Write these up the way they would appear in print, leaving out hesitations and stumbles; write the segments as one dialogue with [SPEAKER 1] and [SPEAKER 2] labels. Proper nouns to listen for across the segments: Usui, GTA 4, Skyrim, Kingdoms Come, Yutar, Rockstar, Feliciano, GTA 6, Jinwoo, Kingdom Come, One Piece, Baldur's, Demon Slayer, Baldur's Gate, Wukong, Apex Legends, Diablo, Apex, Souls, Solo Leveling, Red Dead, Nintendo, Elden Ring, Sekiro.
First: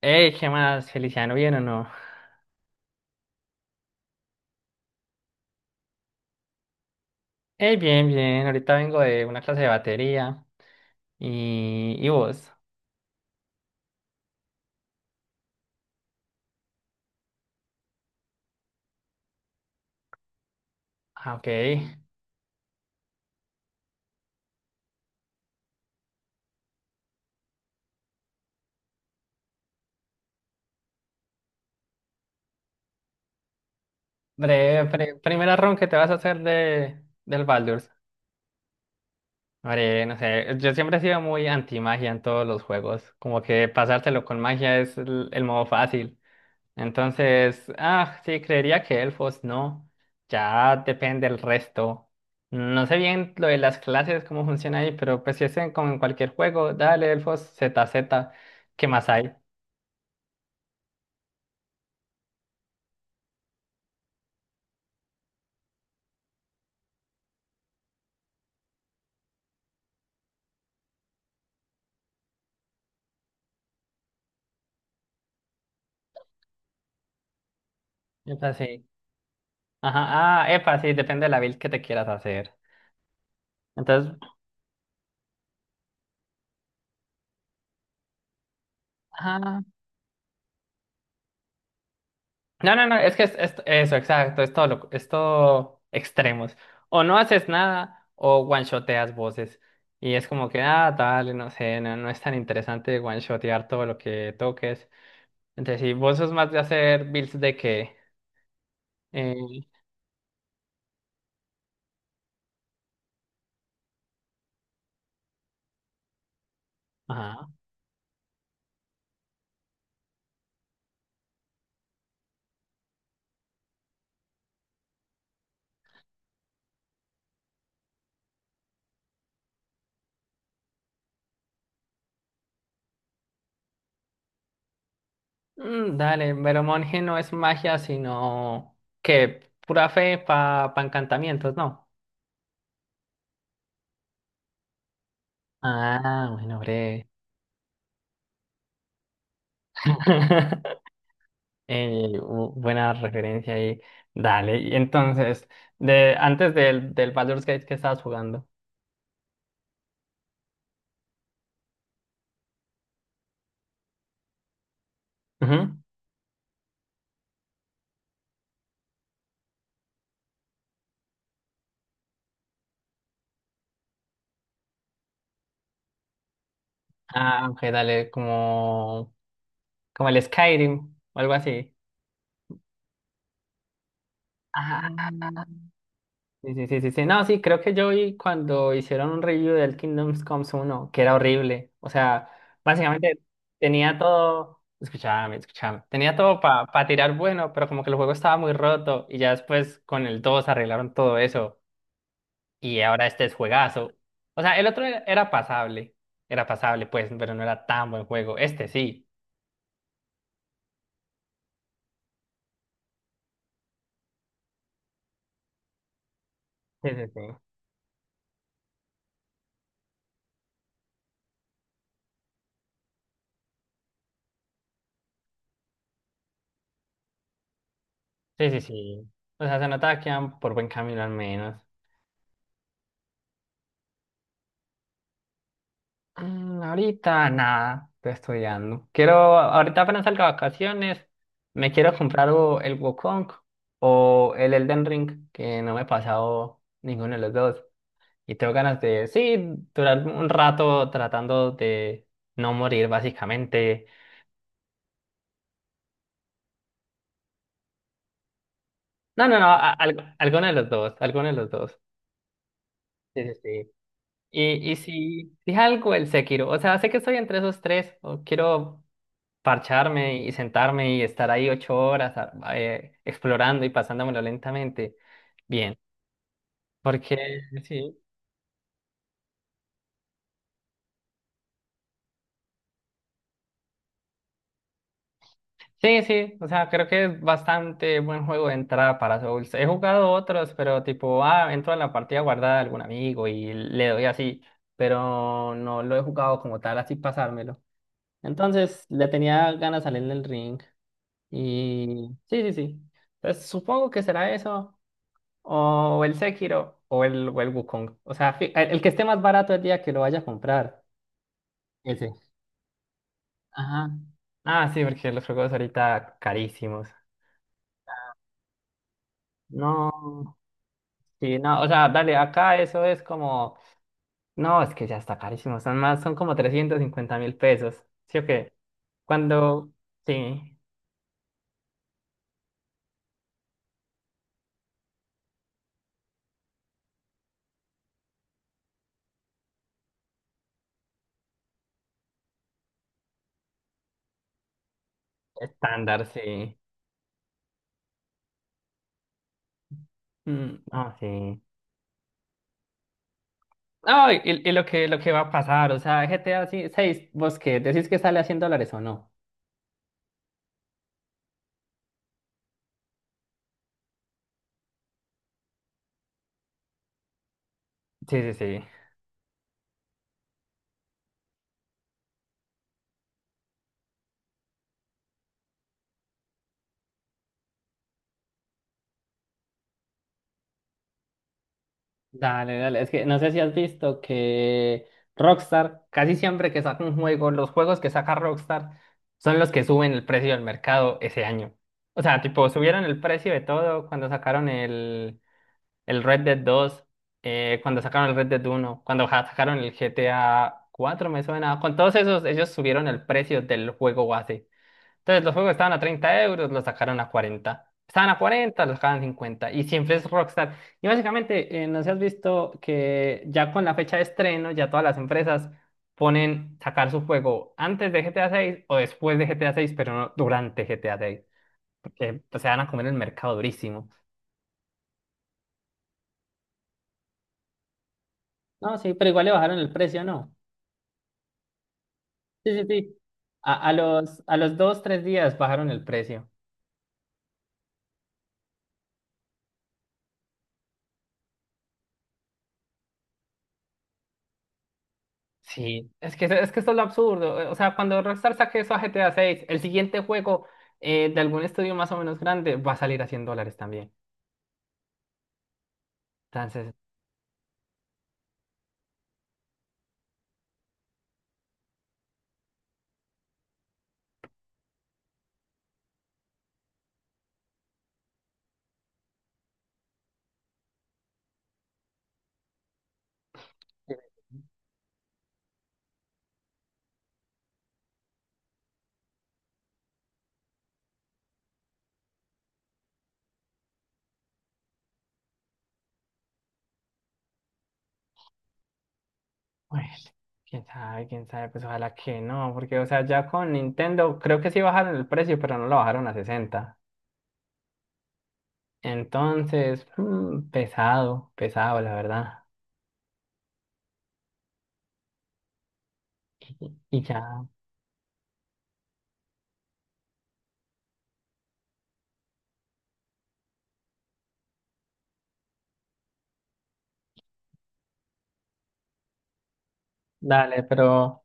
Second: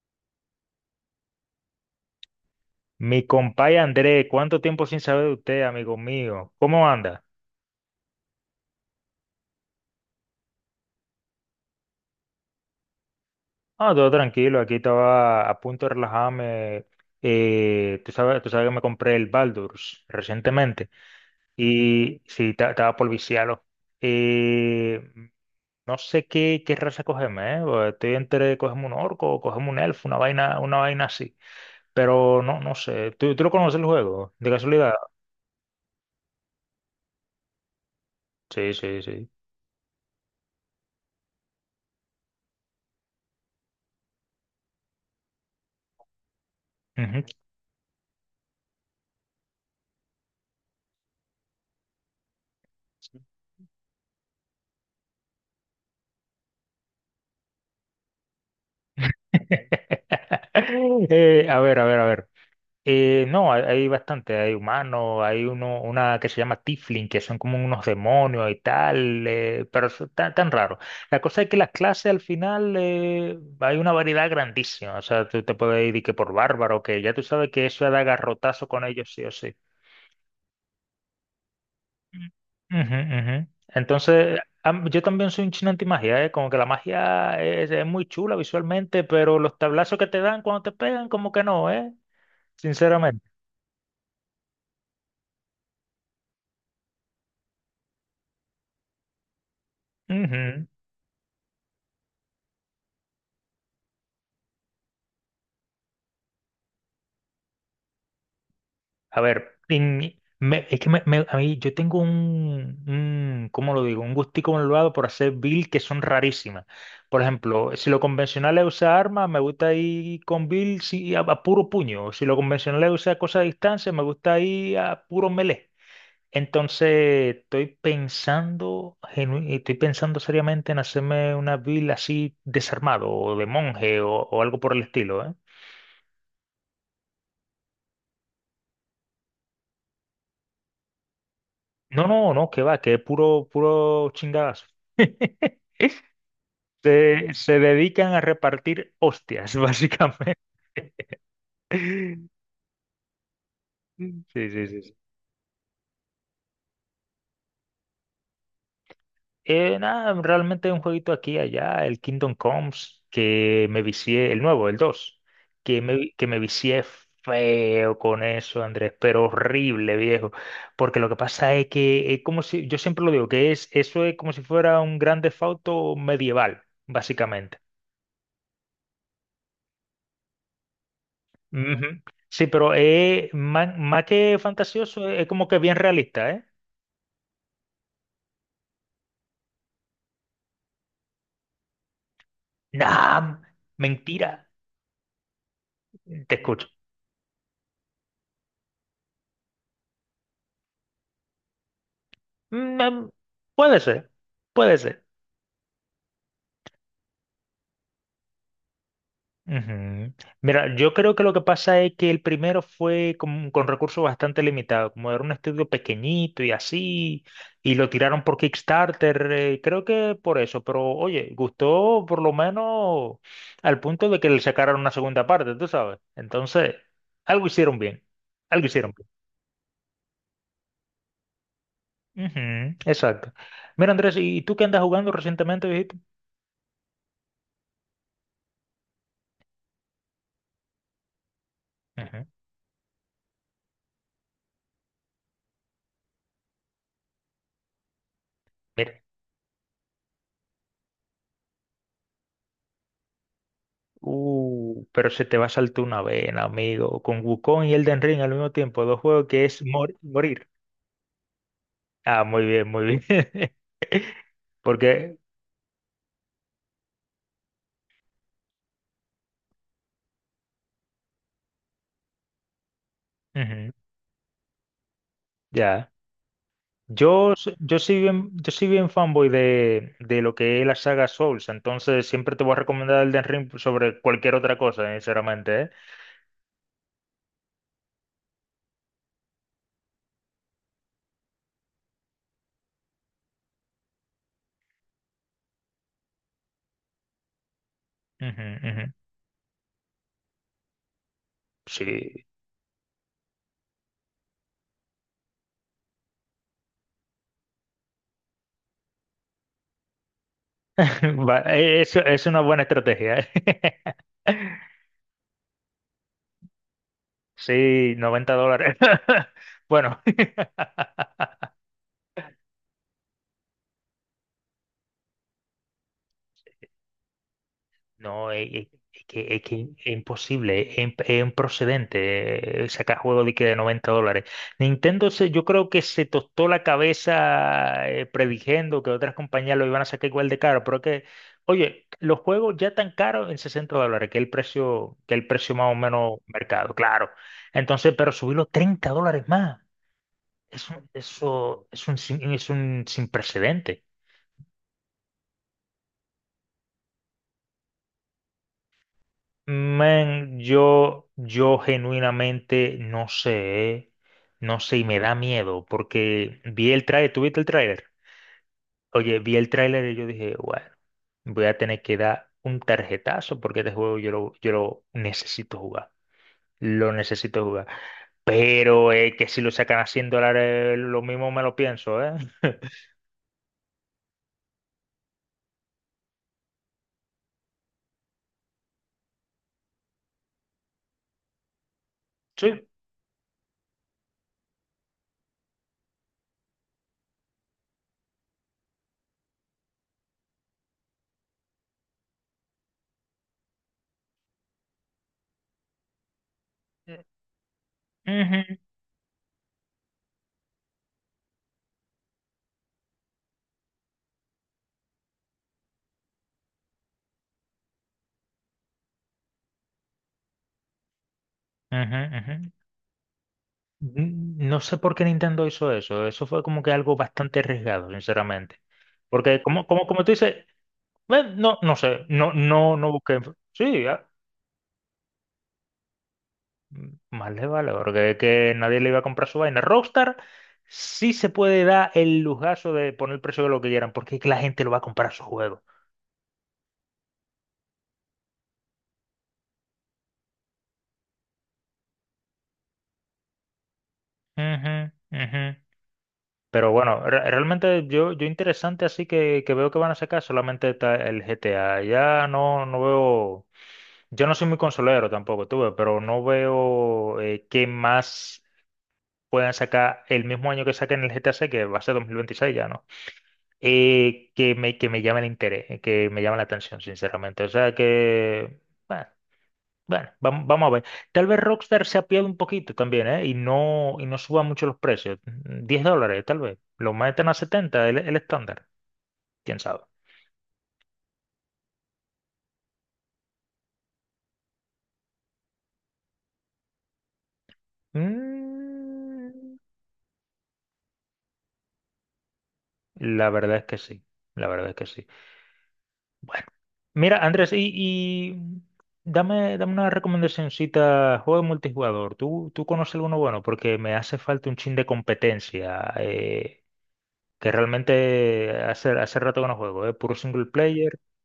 [SPEAKER 1] Hey, ¿qué más, Feliciano? ¿Bien o no?
[SPEAKER 2] Mi compay André, ¿cuánto tiempo sin saber de usted, amigo mío? ¿Cómo anda?
[SPEAKER 1] Hey, bien, bien. Ahorita vengo de una clase de batería. ¿Y vos?
[SPEAKER 2] Ah, todo tranquilo, aquí estaba a punto de relajarme. Tú sabes que me compré el Baldur's recientemente
[SPEAKER 1] Ah, ok.
[SPEAKER 2] y sí, estaba por viciarlo. Eh, no sé qué, qué raza cogerme, ¿eh? Porque estoy entre cogerme un orco o cogerme un elfo, una vaina así. Pero no, no sé. ¿Tú lo conoces el juego? ¿De
[SPEAKER 1] Breve,
[SPEAKER 2] casualidad?
[SPEAKER 1] primera run que te vas a hacer del Baldur's.
[SPEAKER 2] Sí, sí, sí.
[SPEAKER 1] Hombre, no sé. Yo siempre he sido muy anti-magia en todos los juegos. Como que pasárselo con magia es el modo fácil.
[SPEAKER 2] Ujú.
[SPEAKER 1] Entonces, sí, creería que elfos no. Ya depende el resto. No sé bien lo de las clases, cómo funciona ahí, pero pues si es como en cualquier juego, dale elfos z z, ¿qué más hay?
[SPEAKER 2] A ver, a ver, a ver. No, hay bastante, hay humanos, hay uno, una que se llama Tiflin, que son como unos demonios y tal, pero eso tan, tan raro. La cosa es que las clases al final hay una variedad grandísima, o sea, tú te puedes ir y que por bárbaro, que ya tú sabes que eso da
[SPEAKER 1] Epa,
[SPEAKER 2] garrotazo
[SPEAKER 1] sí.
[SPEAKER 2] con ellos sí o sí.
[SPEAKER 1] Ajá, ah, epa, sí, depende de la build que te quieras hacer.
[SPEAKER 2] Mm. Ujú, ujú.
[SPEAKER 1] Entonces,
[SPEAKER 2] Entonces, yo también soy un chino antimagia, ¿eh? Como que la magia es muy chula visualmente, pero los
[SPEAKER 1] ajá.
[SPEAKER 2] tablazos que te dan cuando te pegan, como que no, ¿eh?
[SPEAKER 1] No, no, no, es que
[SPEAKER 2] Sinceramente.
[SPEAKER 1] eso, exacto, es todo, es todo extremos. O no haces nada o one-shoteas voces. Y es como que,
[SPEAKER 2] Ujú.
[SPEAKER 1] ah, dale, no sé, no, no es tan interesante one-shotear todo lo que toques. Entonces, si vos sos más de hacer builds de que,
[SPEAKER 2] A ver,
[SPEAKER 1] eh,
[SPEAKER 2] es que a mí yo tengo un, ¿cómo lo digo? Un gustico malvado por hacer build que son rarísimas. Por
[SPEAKER 1] ajá,
[SPEAKER 2] ejemplo, si lo convencional es usar armas, me gusta ir con build sí, a puro puño. Si lo convencional es usar cosas a distancia, me gusta ir a puro melee. Entonces, estoy pensando, estoy pensando seriamente en hacerme una build así desarmado o de monje o algo por el estilo, ¿eh?
[SPEAKER 1] mm, dale, pero monje no es magia, sino que pura fe para pa pa encantamientos, ¿no?
[SPEAKER 2] No, no, no, que va, que es puro, puro chingadazo.
[SPEAKER 1] Ah, bueno, breve.
[SPEAKER 2] Se dedican a repartir hostias, básicamente. Sí,
[SPEAKER 1] Buena referencia ahí.
[SPEAKER 2] sí,
[SPEAKER 1] Dale.
[SPEAKER 2] sí.
[SPEAKER 1] Y
[SPEAKER 2] Sí.
[SPEAKER 1] entonces, de, antes del Baldur's Gate que estabas jugando.
[SPEAKER 2] Nada, realmente un jueguito aquí y allá, el Kingdom Comes, que me vicié, el nuevo, el 2,
[SPEAKER 1] Ujú.
[SPEAKER 2] que me vicié feo con eso, Andrés, pero horrible, viejo. Porque lo que pasa es que es como si, yo siempre lo digo, que es, eso es como si fuera un gran Theft Auto medieval,
[SPEAKER 1] Ah,
[SPEAKER 2] básicamente.
[SPEAKER 1] ok, dale, como, como el Skyrim o algo así.
[SPEAKER 2] Ujú. Sí, pero es más, más que
[SPEAKER 1] Ah,
[SPEAKER 2] fantasioso, es como que bien realista, ¿eh?
[SPEAKER 1] sí, sí, sí, sí, sí. No, sí, creo que yo vi cuando hicieron un review del Kingdoms Comes uno que era horrible. O sea, básicamente
[SPEAKER 2] Nah,
[SPEAKER 1] tenía
[SPEAKER 2] mentira.
[SPEAKER 1] todo, escuchame, escuchame, tenía
[SPEAKER 2] Te
[SPEAKER 1] todo
[SPEAKER 2] escucho.
[SPEAKER 1] para tirar bueno, pero como que el juego estaba muy roto y ya después con el 2 arreglaron todo eso. Y
[SPEAKER 2] Mm,
[SPEAKER 1] ahora
[SPEAKER 2] em,
[SPEAKER 1] este es
[SPEAKER 2] puede
[SPEAKER 1] juegazo.
[SPEAKER 2] ser,
[SPEAKER 1] O sea, el
[SPEAKER 2] puede
[SPEAKER 1] otro
[SPEAKER 2] ser.
[SPEAKER 1] era pasable. Era pasable, pues, pero no era tan buen juego. Este sí.
[SPEAKER 2] Ujú. Mira, yo creo que lo que pasa es que el primero fue con recursos bastante limitados, como era un estudio pequeñito y
[SPEAKER 1] Sí, sí, sí.
[SPEAKER 2] así, y lo tiraron por Kickstarter, creo que por eso, pero oye, gustó por lo menos al punto de que le sacaron una segunda parte, tú sabes. Entonces, algo hicieron bien,
[SPEAKER 1] Sí, sí,
[SPEAKER 2] algo hicieron bien.
[SPEAKER 1] sí. O sea, se notaba que iban por buen camino al menos.
[SPEAKER 2] Ujú, exacto. Mira, Andrés, ¿y tú qué andas jugando recientemente, dijiste?
[SPEAKER 1] Mm, ahorita nada, estoy estudiando. Quiero, ahorita apenas salga de vacaciones, me quiero
[SPEAKER 2] Ujú.
[SPEAKER 1] comprar o el Wukong o el Elden Ring, que no me he pasado ninguno de los dos. Y tengo ganas
[SPEAKER 2] Mira.
[SPEAKER 1] de, sí, durar un rato tratando de no morir, básicamente.
[SPEAKER 2] Pero se te va a saltar una vena, amigo. Con Wukong y Elden Ring al mismo tiempo, dos
[SPEAKER 1] No,
[SPEAKER 2] juegos
[SPEAKER 1] no,
[SPEAKER 2] que
[SPEAKER 1] no,
[SPEAKER 2] es
[SPEAKER 1] alguno
[SPEAKER 2] morir.
[SPEAKER 1] de los dos, alguno de los dos.
[SPEAKER 2] Ah, muy bien, muy
[SPEAKER 1] Sí,
[SPEAKER 2] bien.
[SPEAKER 1] sí, sí. Y, y
[SPEAKER 2] Porque,
[SPEAKER 1] si, si algo el Sekiro, o sea, sé que estoy entre esos tres, o quiero parcharme y sentarme y estar ahí 8 horas explorando y
[SPEAKER 2] ujú,
[SPEAKER 1] pasándomelo lentamente. Bien,
[SPEAKER 2] ya.
[SPEAKER 1] porque sí.
[SPEAKER 2] Yo soy bien fanboy de lo que es la saga Souls, entonces siempre te voy a recomendar Elden Ring sobre cualquier otra cosa, sinceramente, ¿eh?
[SPEAKER 1] Sí, sí, o sea, creo que es bastante buen juego de entrada para Souls. He jugado otros, pero tipo, ah, entro a la partida guardada de algún amigo y le doy así, pero no lo he jugado como tal, así pasármelo.
[SPEAKER 2] Ujú,
[SPEAKER 1] Entonces
[SPEAKER 2] ujú.
[SPEAKER 1] le tenía ganas de salir del ring. Y
[SPEAKER 2] Sí.
[SPEAKER 1] sí, sí, sí. Entonces supongo que será eso. O el Sekiro o el Wukong. O sea, el que esté más barato el día que lo vaya a comprar.
[SPEAKER 2] Va, Es,
[SPEAKER 1] Ese.
[SPEAKER 2] es una buena estrategia, ¿eh?
[SPEAKER 1] Ajá. Ah, sí, porque los juegos ahorita carísimos.
[SPEAKER 2] Sí, $90. Bueno.
[SPEAKER 1] No, sí, no. O sea, dale, acá eso es como. No, es que ya está carísimo. Son más, son como 350.000 pesos. ¿Sí o
[SPEAKER 2] No,
[SPEAKER 1] qué?
[SPEAKER 2] es que, es que
[SPEAKER 1] Cuando.
[SPEAKER 2] es
[SPEAKER 1] Sí,
[SPEAKER 2] imposible, es improcedente sacar juegos de que de $90. Nintendo se, yo creo que se tostó la cabeza predigiendo que otras compañías lo iban a sacar igual de caro, pero que, oye, los juegos ya tan caros en $60, que es el precio, que es el precio más o
[SPEAKER 1] estándar,
[SPEAKER 2] menos
[SPEAKER 1] sí.
[SPEAKER 2] mercado, claro. Entonces, pero subirlo $30 más,
[SPEAKER 1] Mm,
[SPEAKER 2] eso,
[SPEAKER 1] ah, sí.
[SPEAKER 2] eso es un, es un sin precedente.
[SPEAKER 1] No, y lo que va a pasar, o sea, GTA 6, vos qué decís que sale a $100 o no.
[SPEAKER 2] Man, yo genuinamente no sé, eh. No sé, y me da miedo, porque vi el tráiler, ¿tú viste el tráiler?
[SPEAKER 1] Sí, sí, sí.
[SPEAKER 2] Oye, vi el tráiler y yo dije, bueno, voy a tener que dar un tarjetazo porque este juego yo lo necesito jugar, lo necesito jugar. Pero que si lo sacan a $100, lo mismo me lo pienso, ¿eh?
[SPEAKER 1] Dale, dale, es que no sé si has visto que Rockstar, casi siempre que saca un juego, los juegos que saca Rockstar son los que suben el precio del mercado ese año. O sea, tipo,
[SPEAKER 2] Sí.
[SPEAKER 1] subieron el precio de todo cuando sacaron el Red Dead dos, cuando sacaron el Red Dead uno cuando sacaron el GTA cuatro me suena. Con todos esos, ellos subieron el precio del juego base. Entonces los juegos estaban a 30 euros, los sacaron a 40. Estaban a
[SPEAKER 2] Ujú,
[SPEAKER 1] 40, los sacaban a 50. Y siempre es Rockstar. Y básicamente, no sé si has visto que ya con la fecha de estreno, ya todas las empresas ponen sacar su juego antes de GTA 6 o después de GTA 6, pero no durante GTA 6.
[SPEAKER 2] ujú,
[SPEAKER 1] Porque pues, se
[SPEAKER 2] ujú.
[SPEAKER 1] van a comer el mercado durísimo.
[SPEAKER 2] Mm, no sé por qué Nintendo hizo eso. Eso fue como que algo bastante arriesgado, sinceramente.
[SPEAKER 1] No, sí, pero igual le
[SPEAKER 2] Porque
[SPEAKER 1] bajaron
[SPEAKER 2] como,
[SPEAKER 1] el
[SPEAKER 2] como,
[SPEAKER 1] precio,
[SPEAKER 2] como tú
[SPEAKER 1] ¿no?
[SPEAKER 2] dices, bueno, no, no sé, no,
[SPEAKER 1] Sí, sí,
[SPEAKER 2] no, no
[SPEAKER 1] sí.
[SPEAKER 2] busqué.
[SPEAKER 1] A, a
[SPEAKER 2] Sí, ya,
[SPEAKER 1] los, a los dos, tres días bajaron el precio.
[SPEAKER 2] mm, más le vale, porque es que nadie le iba a comprar su vaina. Rockstar sí se puede dar el lujazo de poner el precio de lo que quieran, porque es que la gente lo va a comprar su juego.
[SPEAKER 1] Sí, es que esto es lo absurdo. Eh, o sea, cuando Rockstar saque eso a GTA 6, el siguiente juego, de algún estudio más o menos grande va a salir a $100 también.
[SPEAKER 2] Ujú, ujú. Pero
[SPEAKER 1] Entonces,
[SPEAKER 2] bueno, realmente yo, yo interesante así que veo que van a sacar solamente está el GTA. Ya no, no veo. Yo no soy muy consolero tampoco, tuve, pero no veo qué más puedan sacar el mismo año que saquen el GTA 6, que va a ser 2026 ya, ¿no? Que me, que me llame el interés, que me llame la atención, sinceramente. O sea que, bueno, bueno, vamos, a ver. Tal vez Rockstar se apiade un poquito también, ¿eh? Y no suba mucho los precios. $10, tal vez. Lo meten a 70 el estándar. ¿Quién sabe?
[SPEAKER 1] bueno, quién sabe, pues ojalá que no, porque, o sea, ya con Nintendo creo que sí bajaron el precio, pero no lo bajaron a 60.
[SPEAKER 2] Mm,
[SPEAKER 1] Entonces, mm, pesado, pesado, la verdad.
[SPEAKER 2] la verdad es que sí, la verdad es que sí. Bueno.
[SPEAKER 1] Y
[SPEAKER 2] Mira,
[SPEAKER 1] ya,
[SPEAKER 2] Andrés, y dame, dame una recomendacióncita, juego de multijugador. ¿Tú, tú conoces alguno bueno? Porque me hace falta un chin de competencia, que realmente hace, hace rato que no juego, es puro single
[SPEAKER 1] dale,
[SPEAKER 2] player.
[SPEAKER 1] pero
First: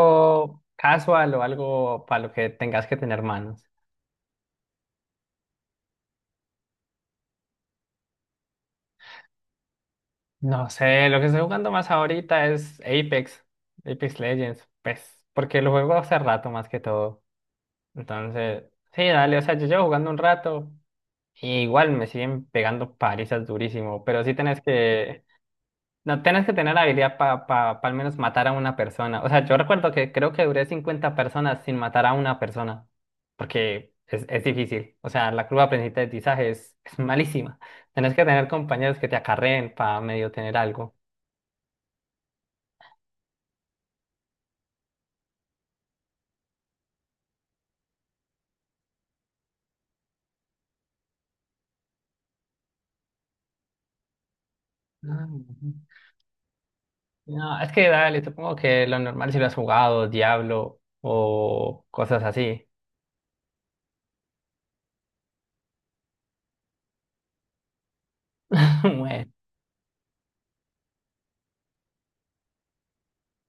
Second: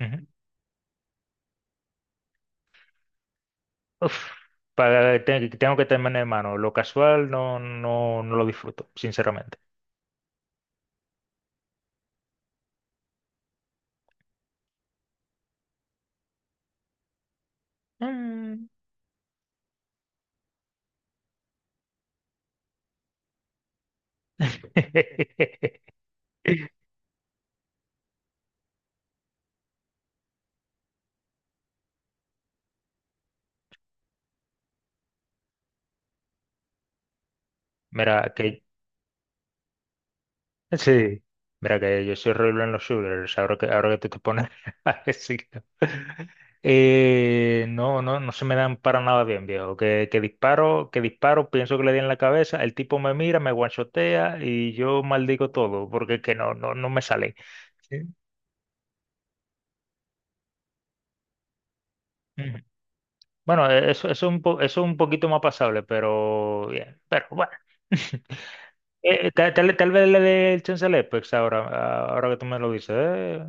[SPEAKER 2] Ujú.
[SPEAKER 1] casual o algo para lo que tengas que tener manos.
[SPEAKER 2] Uf, para, tengo que tener en mano. Lo casual no, no, no lo disfruto, sinceramente.
[SPEAKER 1] No sé, lo que estoy jugando más ahorita es Apex, Apex Legends, pues, porque lo juego hace rato más que todo. Entonces,
[SPEAKER 2] Mm.
[SPEAKER 1] sí, dale, o sea, yo llevo jugando un rato y igual me siguen pegando palizas durísimo, pero sí tenés que, no, tenés que tener habilidad para pa, pa pa al menos matar a una persona. O sea, yo recuerdo que creo que duré 50 personas sin matar a una persona, porque es difícil. O sea, la curva de aprendizaje es malísima. Tenés que
[SPEAKER 2] Mira,
[SPEAKER 1] tener
[SPEAKER 2] que
[SPEAKER 1] compañeros que te acarreen para medio tener algo.
[SPEAKER 2] sí, mira que yo soy horrible en los shooters, ahora que tú te pones a decirlo. No, no, no se me dan para nada bien, viejo. Que disparo, pienso que le di en la cabeza, el tipo me mira, me guanchotea y yo
[SPEAKER 1] Ah,
[SPEAKER 2] maldigo
[SPEAKER 1] ujú.
[SPEAKER 2] todo, porque es que no, no, no me sale.
[SPEAKER 1] No, es que
[SPEAKER 2] Sí.
[SPEAKER 1] dale, supongo que lo normal si lo has jugado, Diablo o cosas
[SPEAKER 2] Ujú.
[SPEAKER 1] así.
[SPEAKER 2] Bueno, e, eso, es un eso es un poquito más pasable, pero bien, pero bueno.
[SPEAKER 1] Bueno,
[SPEAKER 2] Tal, tal vez le dé el chance al Apex ahora, ahora que tú me lo dices.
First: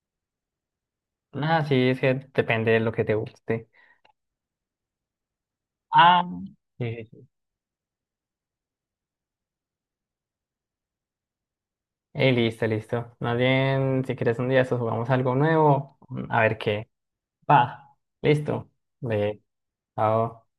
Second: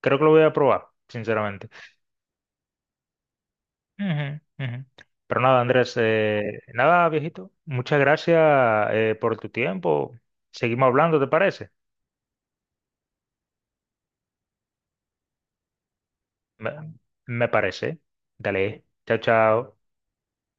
[SPEAKER 2] Creo que lo voy a probar,
[SPEAKER 1] nada,
[SPEAKER 2] sinceramente.
[SPEAKER 1] sí, es que depende de lo que te guste.
[SPEAKER 2] Ujú, ujú. Pero nada, Andrés,
[SPEAKER 1] Ah, sí, sí,
[SPEAKER 2] nada,
[SPEAKER 1] sí.
[SPEAKER 2] viejito. Muchas gracias por tu tiempo. Seguimos hablando, ¿te parece?
[SPEAKER 1] Listo, listo. Más bien, si quieres un día, eso jugamos algo nuevo. A ver
[SPEAKER 2] Me,
[SPEAKER 1] qué.
[SPEAKER 2] me
[SPEAKER 1] Va,
[SPEAKER 2] parece.
[SPEAKER 1] listo.
[SPEAKER 2] Dale, chao,
[SPEAKER 1] Ve,
[SPEAKER 2] chao.
[SPEAKER 1] chao.